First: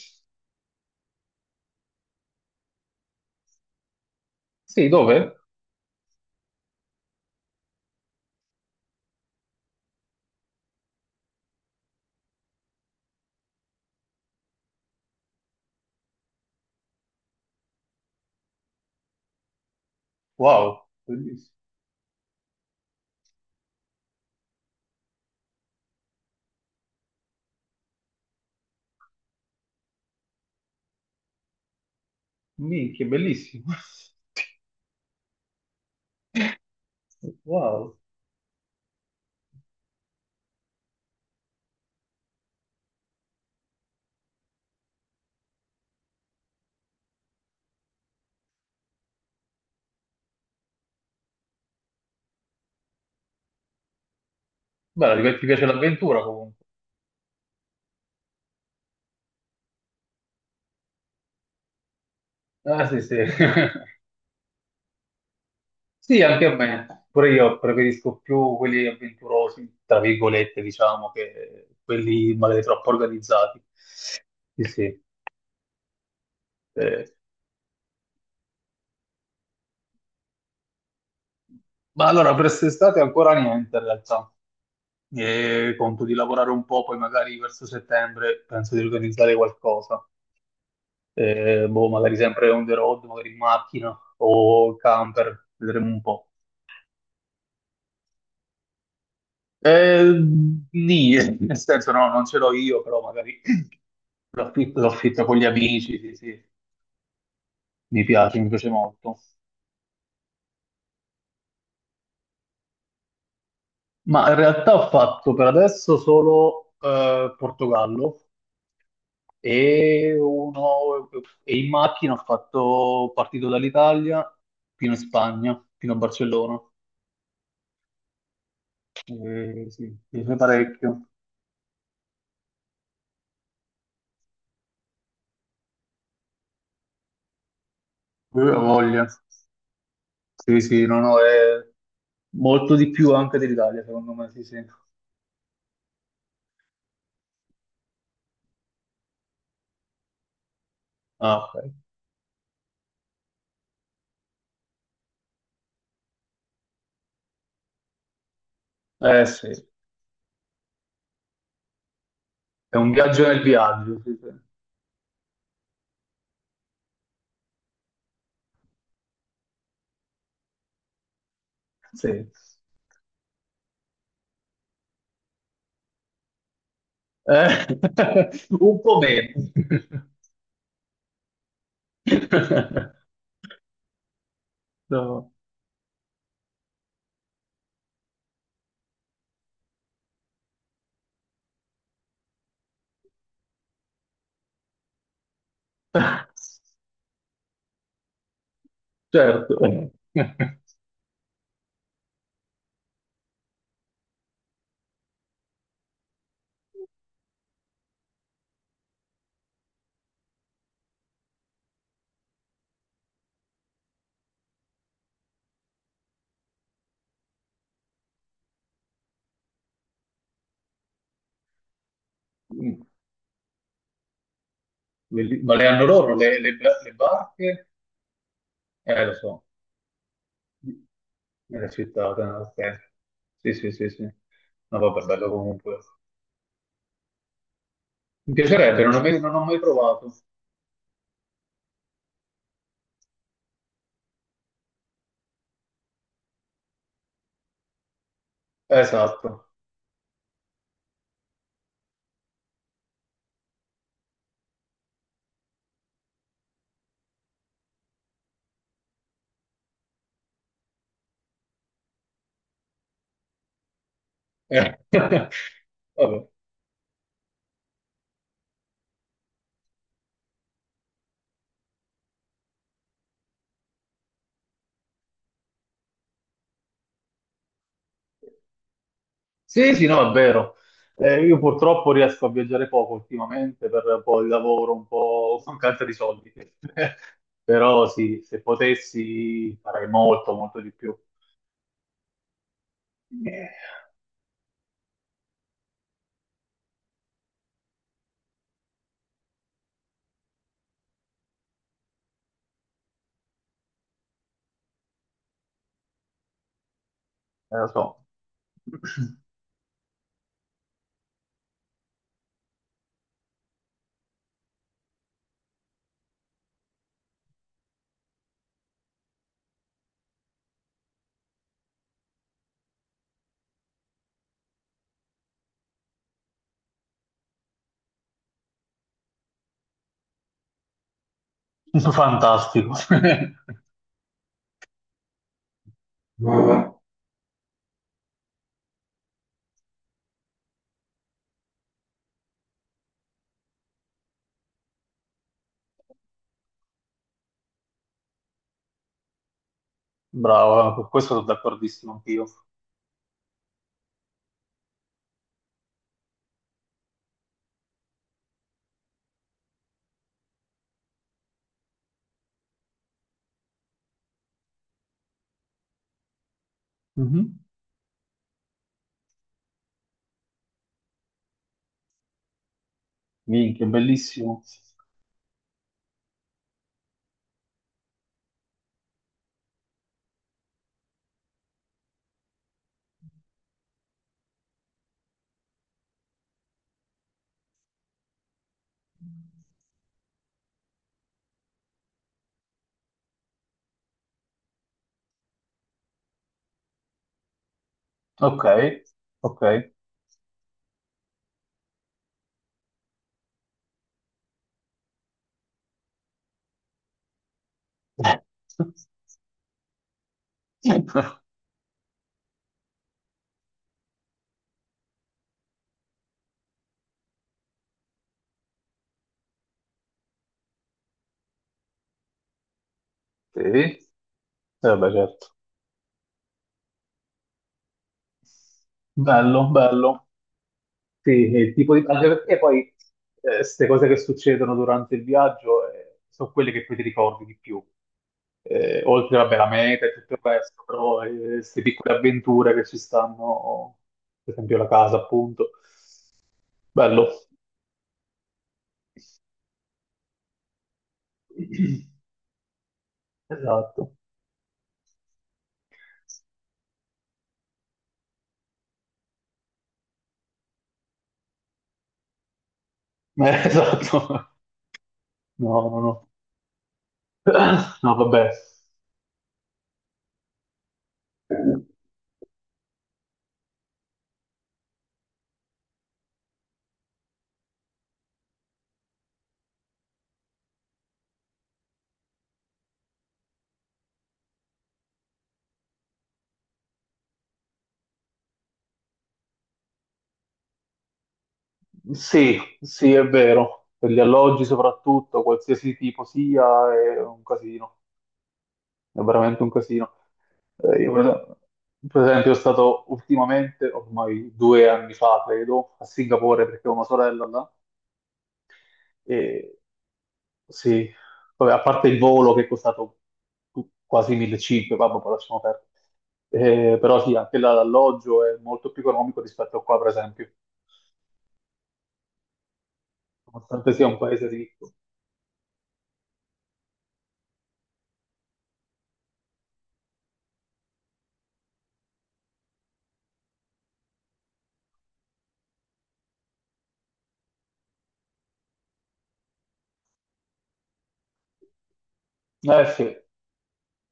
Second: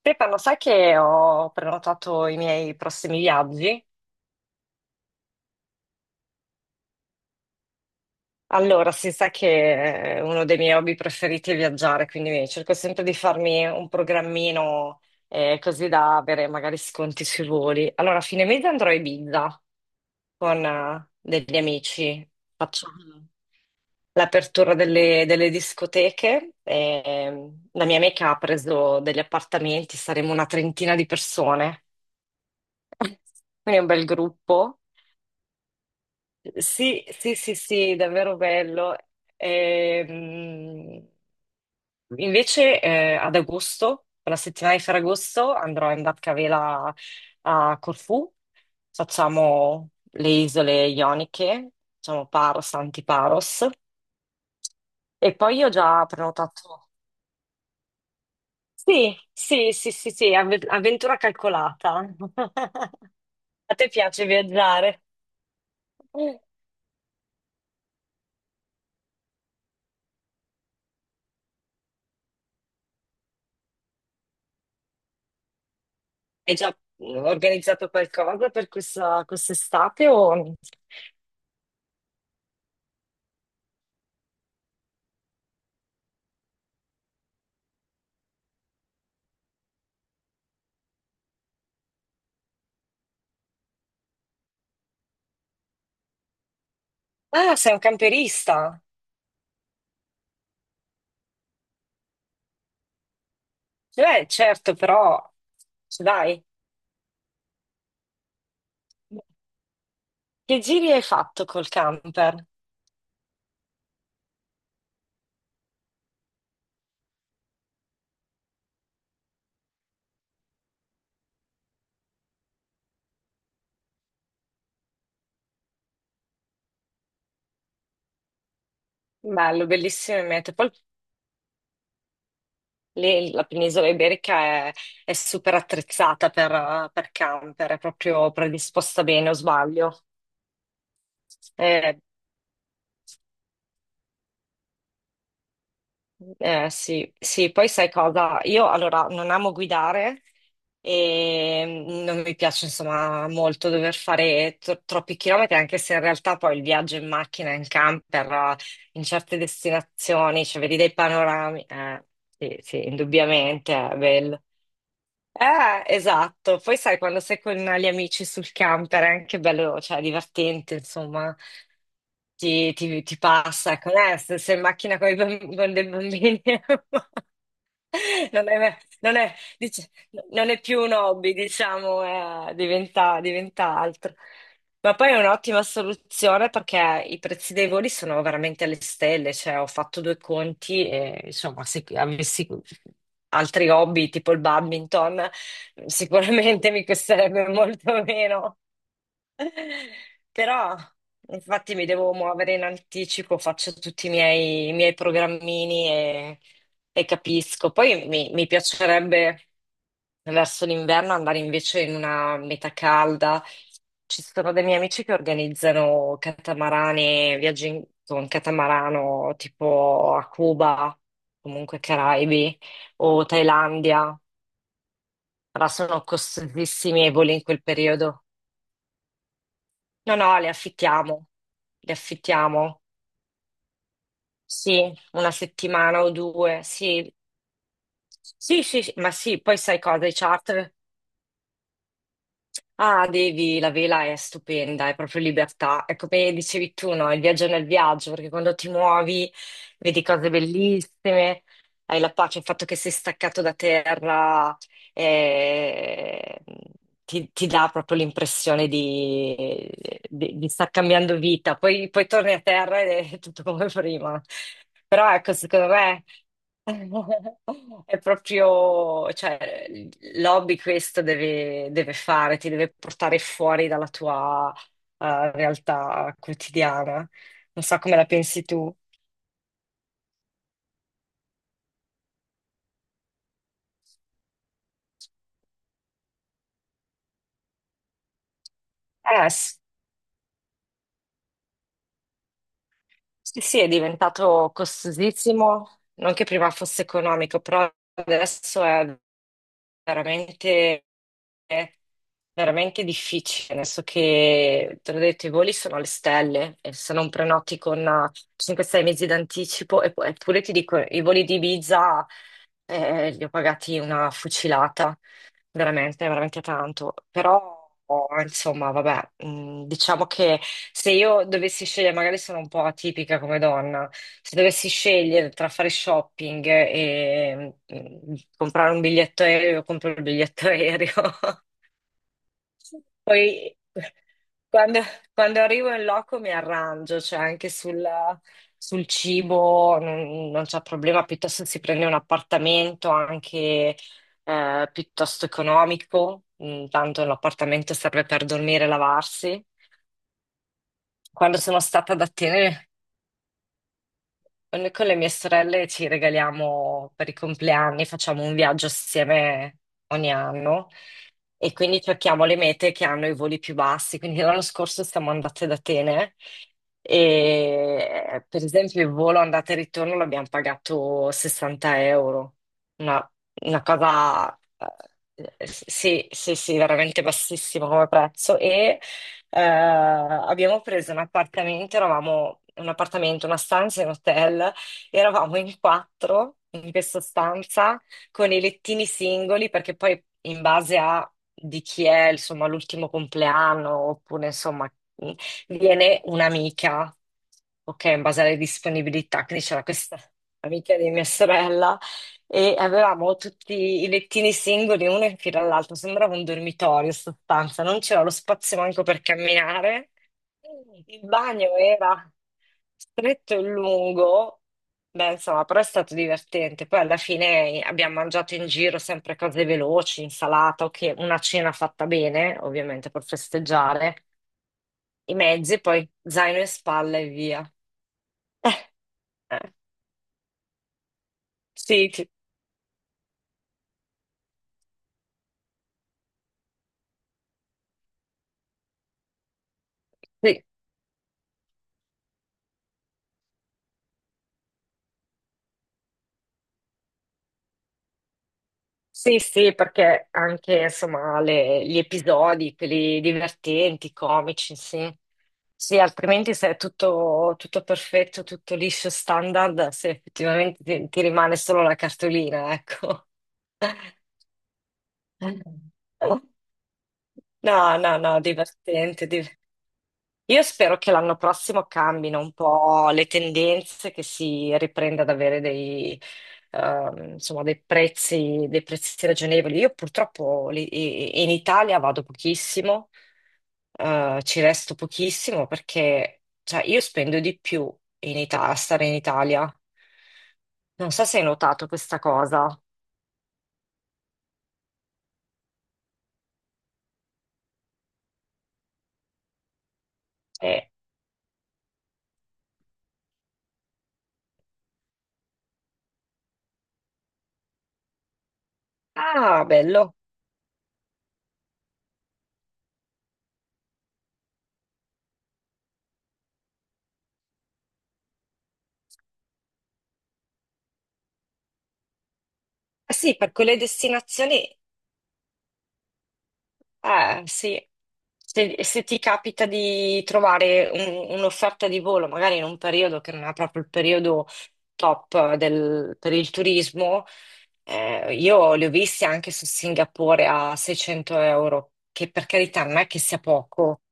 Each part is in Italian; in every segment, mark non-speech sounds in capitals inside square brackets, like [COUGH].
Stefano, sai che ho prenotato i miei prossimi viaggi? Sì, dove? Allora, si sa che uno dei miei hobby preferiti è viaggiare, quindi cerco sempre di farmi un programmino così da avere magari sconti sui voli. Allora, a fine mese andrò a Ibiza con Wow, bellissimo. degli amici. Faccio l'apertura delle discoteche. E la mia amica ha preso degli appartamenti, saremo una trentina di persone. [LAUGHS] Minchia, Quindi bellissimo. è un [LAUGHS] bel gruppo. Sì, sì, sì, Wow. sì, davvero bello. Ehm, Invece ad agosto, per la settimana di Ferragosto, andrò in barcavela a Corfù. Facciamo le isole ioniche, facciamo Paros, Antiparos. Beh, E ti poi piace io ho già l'avventura comunque. prenotato. Sì, sì, sì, sì, sì, avventura calcolata. [LAUGHS] Ah, sì, sì. A [LAUGHS] te piace viaggiare? Sì, anche a me. Pure io preferisco più quelli avventurosi, tra virgolette, diciamo, che quelli magari troppo organizzati. Sì, sì. Hai già Eh, organizzato qualcosa per questa quest'estate o... Ma allora, per quest'estate ancora niente, in realtà. E conto di lavorare un po', poi magari verso settembre penso di organizzare qualcosa. Boh, magari sempre on the road, magari in macchina o camper, vedremo un po'. Ah, sei un camperista? Eh, Nì, [LAUGHS] nel senso no, non ce l'ho io, però magari Beh, certo, l'affitto, però l'affitto con gli amici, ci sì, dai. sì, mi piace molto. Che giri hai fatto col camper? Ma in realtà ho fatto per adesso solo Portogallo e, uno, e in macchina ho fatto partito dall'Italia fino in Spagna, fino a Barcellona. Bello, Sì, mi bellissime piace mete. Poi parecchio. lì la penisola iberica è, è super attrezzata per camper, è proprio Ho predisposta voglia. bene, o sbaglio? Sì, sì, no, no, è Eh, molto di più anche dell'Italia, secondo me, sì, sì. Eh, sì, sì, poi sai cosa? Io allora non amo guidare Ah, e ok. Non mi piace insomma molto dover fare troppi chilometri, anche se in realtà poi il viaggio in macchina, in camper, in Eh certe sì, destinazioni, cioè vedi dei panorami, sì, è sì, un viaggio nel indubbiamente è viaggio, sì, sì. bello. Esatto. Poi sai, quando sei con gli amici sul camper è anche bello, cioè divertente, insomma, Sì. Ti passa. Ecco, se sei in macchina con i con dei bambini. [LAUGHS] Eh, [LAUGHS] Non [LAUGHS] è, un po' non meno. è- dice- No, non è più un hobby, diciamo, [LAUGHS] diventa altro. Ma poi è No. un'ottima soluzione perché i prezzi dei voli sono veramente alle stelle, cioè ho fatto due conti e insomma se avessi altri hobby tipo il badminton sicuramente mi costerebbe molto meno. Certo. Però, infatti, mi devo muovere in anticipo, faccio tutti i miei programmini e capisco. Poi mi piacerebbe verso l'inverno andare invece in una meta calda. Ci sono dei miei amici che organizzano catamarani, viaggi con catamarano tipo a Cuba, comunque Caraibi Mm. o Thailandia, Belli- Ma le però hanno sono loro le- ba- le costosissimi e voli in quel barche? periodo. Lo so, No, no, le affittiamo, nella le città, ok. affittiamo, Ok. Sì, sì, sì, sì. No, sì, vabbè, bello una comunque. settimana o due, sì, Mi sì, piacerebbe, sì, sì, non ho ma mai, non sì, ho poi mai sai cosa, provato. i charter. Ah, devi, la vela è stupenda, è proprio libertà. È come dicevi tu, no? Il viaggio nel viaggio, perché quando ti muovi Esatto. vedi cose bellissime, hai la pace, il fatto che sei staccato da terra eh, ti dà proprio l'impressione di star cambiando vita. Poi torni a terra ed è [LAUGHS] tutto come prima. Eh. [LAUGHS] Però ecco, secondo me. Vabbè. [LAUGHS] È proprio, cioè, l'hobby questo deve fare, ti deve portare fuori dalla tua, realtà quotidiana. Non so come la pensi tu. Sì, sì, no, è vero. Io purtroppo riesco a viaggiare poco ultimamente per un po' il lavoro, un po' [LAUGHS] mancanza di soldi. [LAUGHS] Però sì, se Sì. potessi farei molto, molto di più. Sì, Eh, sì, è diventato costosissimo, non che prima fosse economico, però adesso è veramente, veramente difficile. Adesso che, te l'ho detto, i voli sono alle stelle, e se non prenoti lo con so. 5-6 mesi d'anticipo, eppure ti dico, i voli di Ibiza li ho pagati una fucilata veramente, veramente tanto. Però, oh, insomma, vabbè, diciamo che se io dovessi scegliere, magari sono un po' atipica come donna, se dovessi scegliere tra fare shopping e comprare un biglietto aereo, compro il biglietto [LAUGHS] aereo. [LAUGHS] Fantastico. [LAUGHS] Poi quando, quando arrivo in loco mi arrangio, cioè anche sul cibo non c'è problema, piuttosto si prende un appartamento anche piuttosto economico. Mm, tanto l'appartamento serve per dormire e lavarsi. Bravo, su questo sono Quando sono stata d'accordissimo ad anch'io. Atene, noi con le mie sorelle ci regaliamo per i compleanni, facciamo un viaggio assieme ogni anno e quindi cerchiamo le mete che hanno i voli più bassi. Quindi l'anno scorso siamo andate ad Atene Mhm. e per esempio il volo andata e ritorno l'abbiamo pagato 60 euro, una, una Minchia, cosa bellissimo. Sì, sì, sì, veramente bassissima come prezzo e abbiamo preso un appartamento, eravamo una stanza in hotel, eravamo in quattro in questa stanza con i lettini singoli perché poi in base a di chi è, insomma, l'ultimo compleanno oppure insomma viene un'amica, ok, in base alle Ok, disponibilità, ok. quindi c'era questa amica di mia sorella e avevamo tutti i lettini singoli, uno in fila all'altro, sembrava un dormitorio in sostanza, non c'era lo spazio [LAUGHS] manco per camminare. Il bagno era stretto e lungo, beh, insomma, però è stato divertente. Poi alla fine abbiamo mangiato in giro sempre cose veloci, insalata, ok, una cena fatta bene, ovviamente per Sì, festeggiare, eh beh, i certo. mezzi, poi zaino in spalla e via. Eh, Bello, bello. Sì, sì, il tipo di… sì, Anche perché poi queste cose che succedono durante il viaggio sono quelle che poi ti ricordi di più. Oltre, vabbè, la meta e tutto il sì. resto, però queste piccole avventure che ci stanno, per esempio la casa, appunto. Bello. Sì, sì, perché anche insomma gli [CLEARS THROAT] episodi, quelli Esatto. divertenti, comici, sì. Sì, altrimenti se è tutto, tutto perfetto, tutto liscio, standard, se effettivamente ti rimane solo la cartolina, ecco. [LAUGHS] Esatto. No, no, no. [LAUGHS] No, [CLEARS THROAT] No, no, no, vabbè. divertente, divertente. Io spero che l'anno prossimo cambino un po' le tendenze, che si riprenda ad avere dei, insomma, dei prezzi ragionevoli. Io purtroppo in Italia vado pochissimo, ci resto pochissimo perché cioè, io spendo di più a stare in Italia. Non so se hai notato questa Sì, cosa. sì, è vero. Per gli alloggi soprattutto, qualsiasi tipo sia, è un casino. È veramente un casino. Eh, Io per esempio, sono stato ultimamente, ormai due anni fa, credo, a Singapore perché ho una sorella là. Ah, E bello. sì, vabbè, a parte il volo che è costato quasi 1500, vabbè, poi lasciamo perdere. Però sì, anche là l'alloggio è molto più economico rispetto a qua, per esempio, Eh, sì, per quelle nonostante sia un paese destinazioni ricco. eh, sì. Se, se ti capita di trovare un'offerta di volo, magari in un periodo che non è proprio il periodo top per il turismo, io li ho visti anche su Singapore a 600 euro, che per carità Eh non è sì. che sia poco,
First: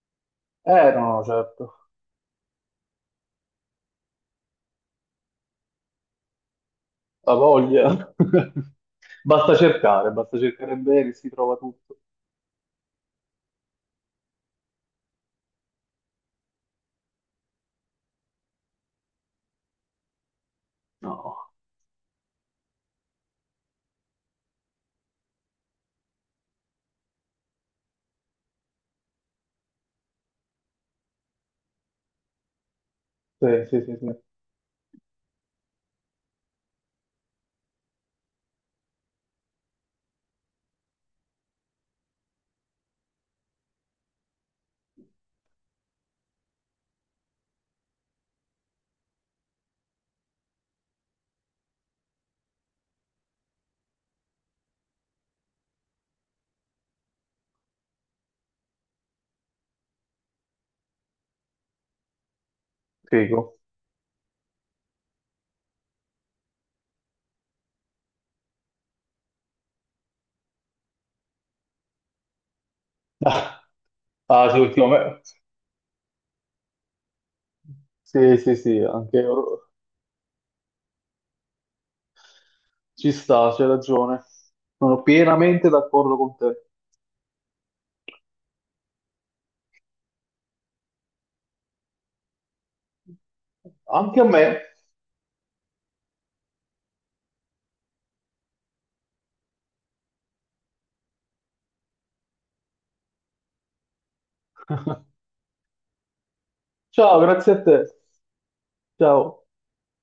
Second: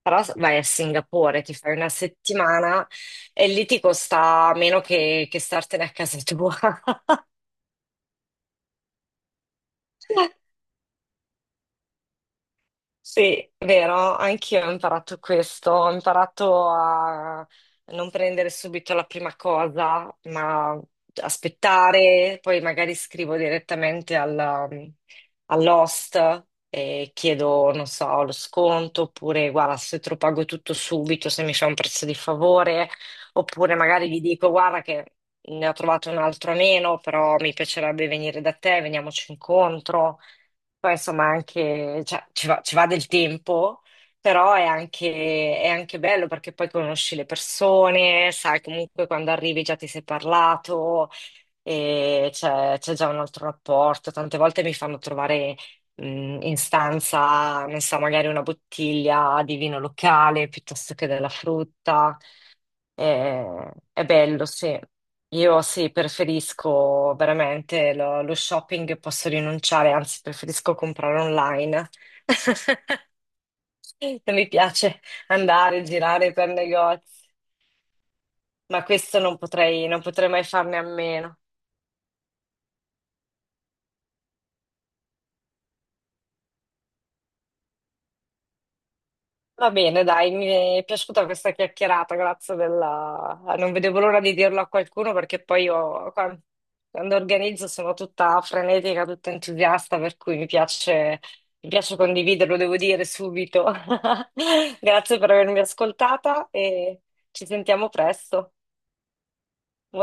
però vai a Eh no, Singapore, ti certo, fai una settimana e lì ti costa meno che startene a casa tua. la voglia. [LAUGHS] Basta [LAUGHS] cercare bene, si trova tutto. Sì, vero, anch'io ho imparato questo, ho imparato a non prendere subito la prima cosa, ma No, aspettare, poi magari scrivo direttamente all'host e chiedo, non so, lo sconto, oppure guarda, se te lo pago tutto subito, se mi fa un prezzo di favore, sì, oppure sì, sì, magari gli sì. dico, guarda che ne ho trovato un altro a meno, però mi piacerebbe venire da te, veniamoci incontro. Poi insomma anche, cioè, ci va del tempo, però è anche bello perché poi conosci le persone, sai comunque quando arrivi già ti sei parlato e c'è già un altro rapporto. Tante volte mi fanno trovare in stanza, non so, magari una bottiglia di vino locale piuttosto che della frutta. Figo. È bello, sì. Io sì, preferisco veramente lo shopping, posso rinunciare, anzi preferisco comprare online. [LAUGHS] Ah, Non mi ah, sì, piace ultimamente. andare, girare per negozi, Sì, sì, sì, ma anche questo non io- potrei, non potrei mai farne a meno. ci sta, c'è ragione. Sono pienamente d'accordo con te. Va bene, dai, mi è piaciuta questa chiacchierata, grazie della... Non vedevo l'ora Anche a di me. dirlo a qualcuno perché poi io quando organizzo sono tutta frenetica, tutta entusiasta, per cui mi piace condividerlo, devo dire subito. [LAUGHS] Grazie per [LAUGHS] avermi ascoltata e Ciao, ci grazie a sentiamo te. presto. Ciao.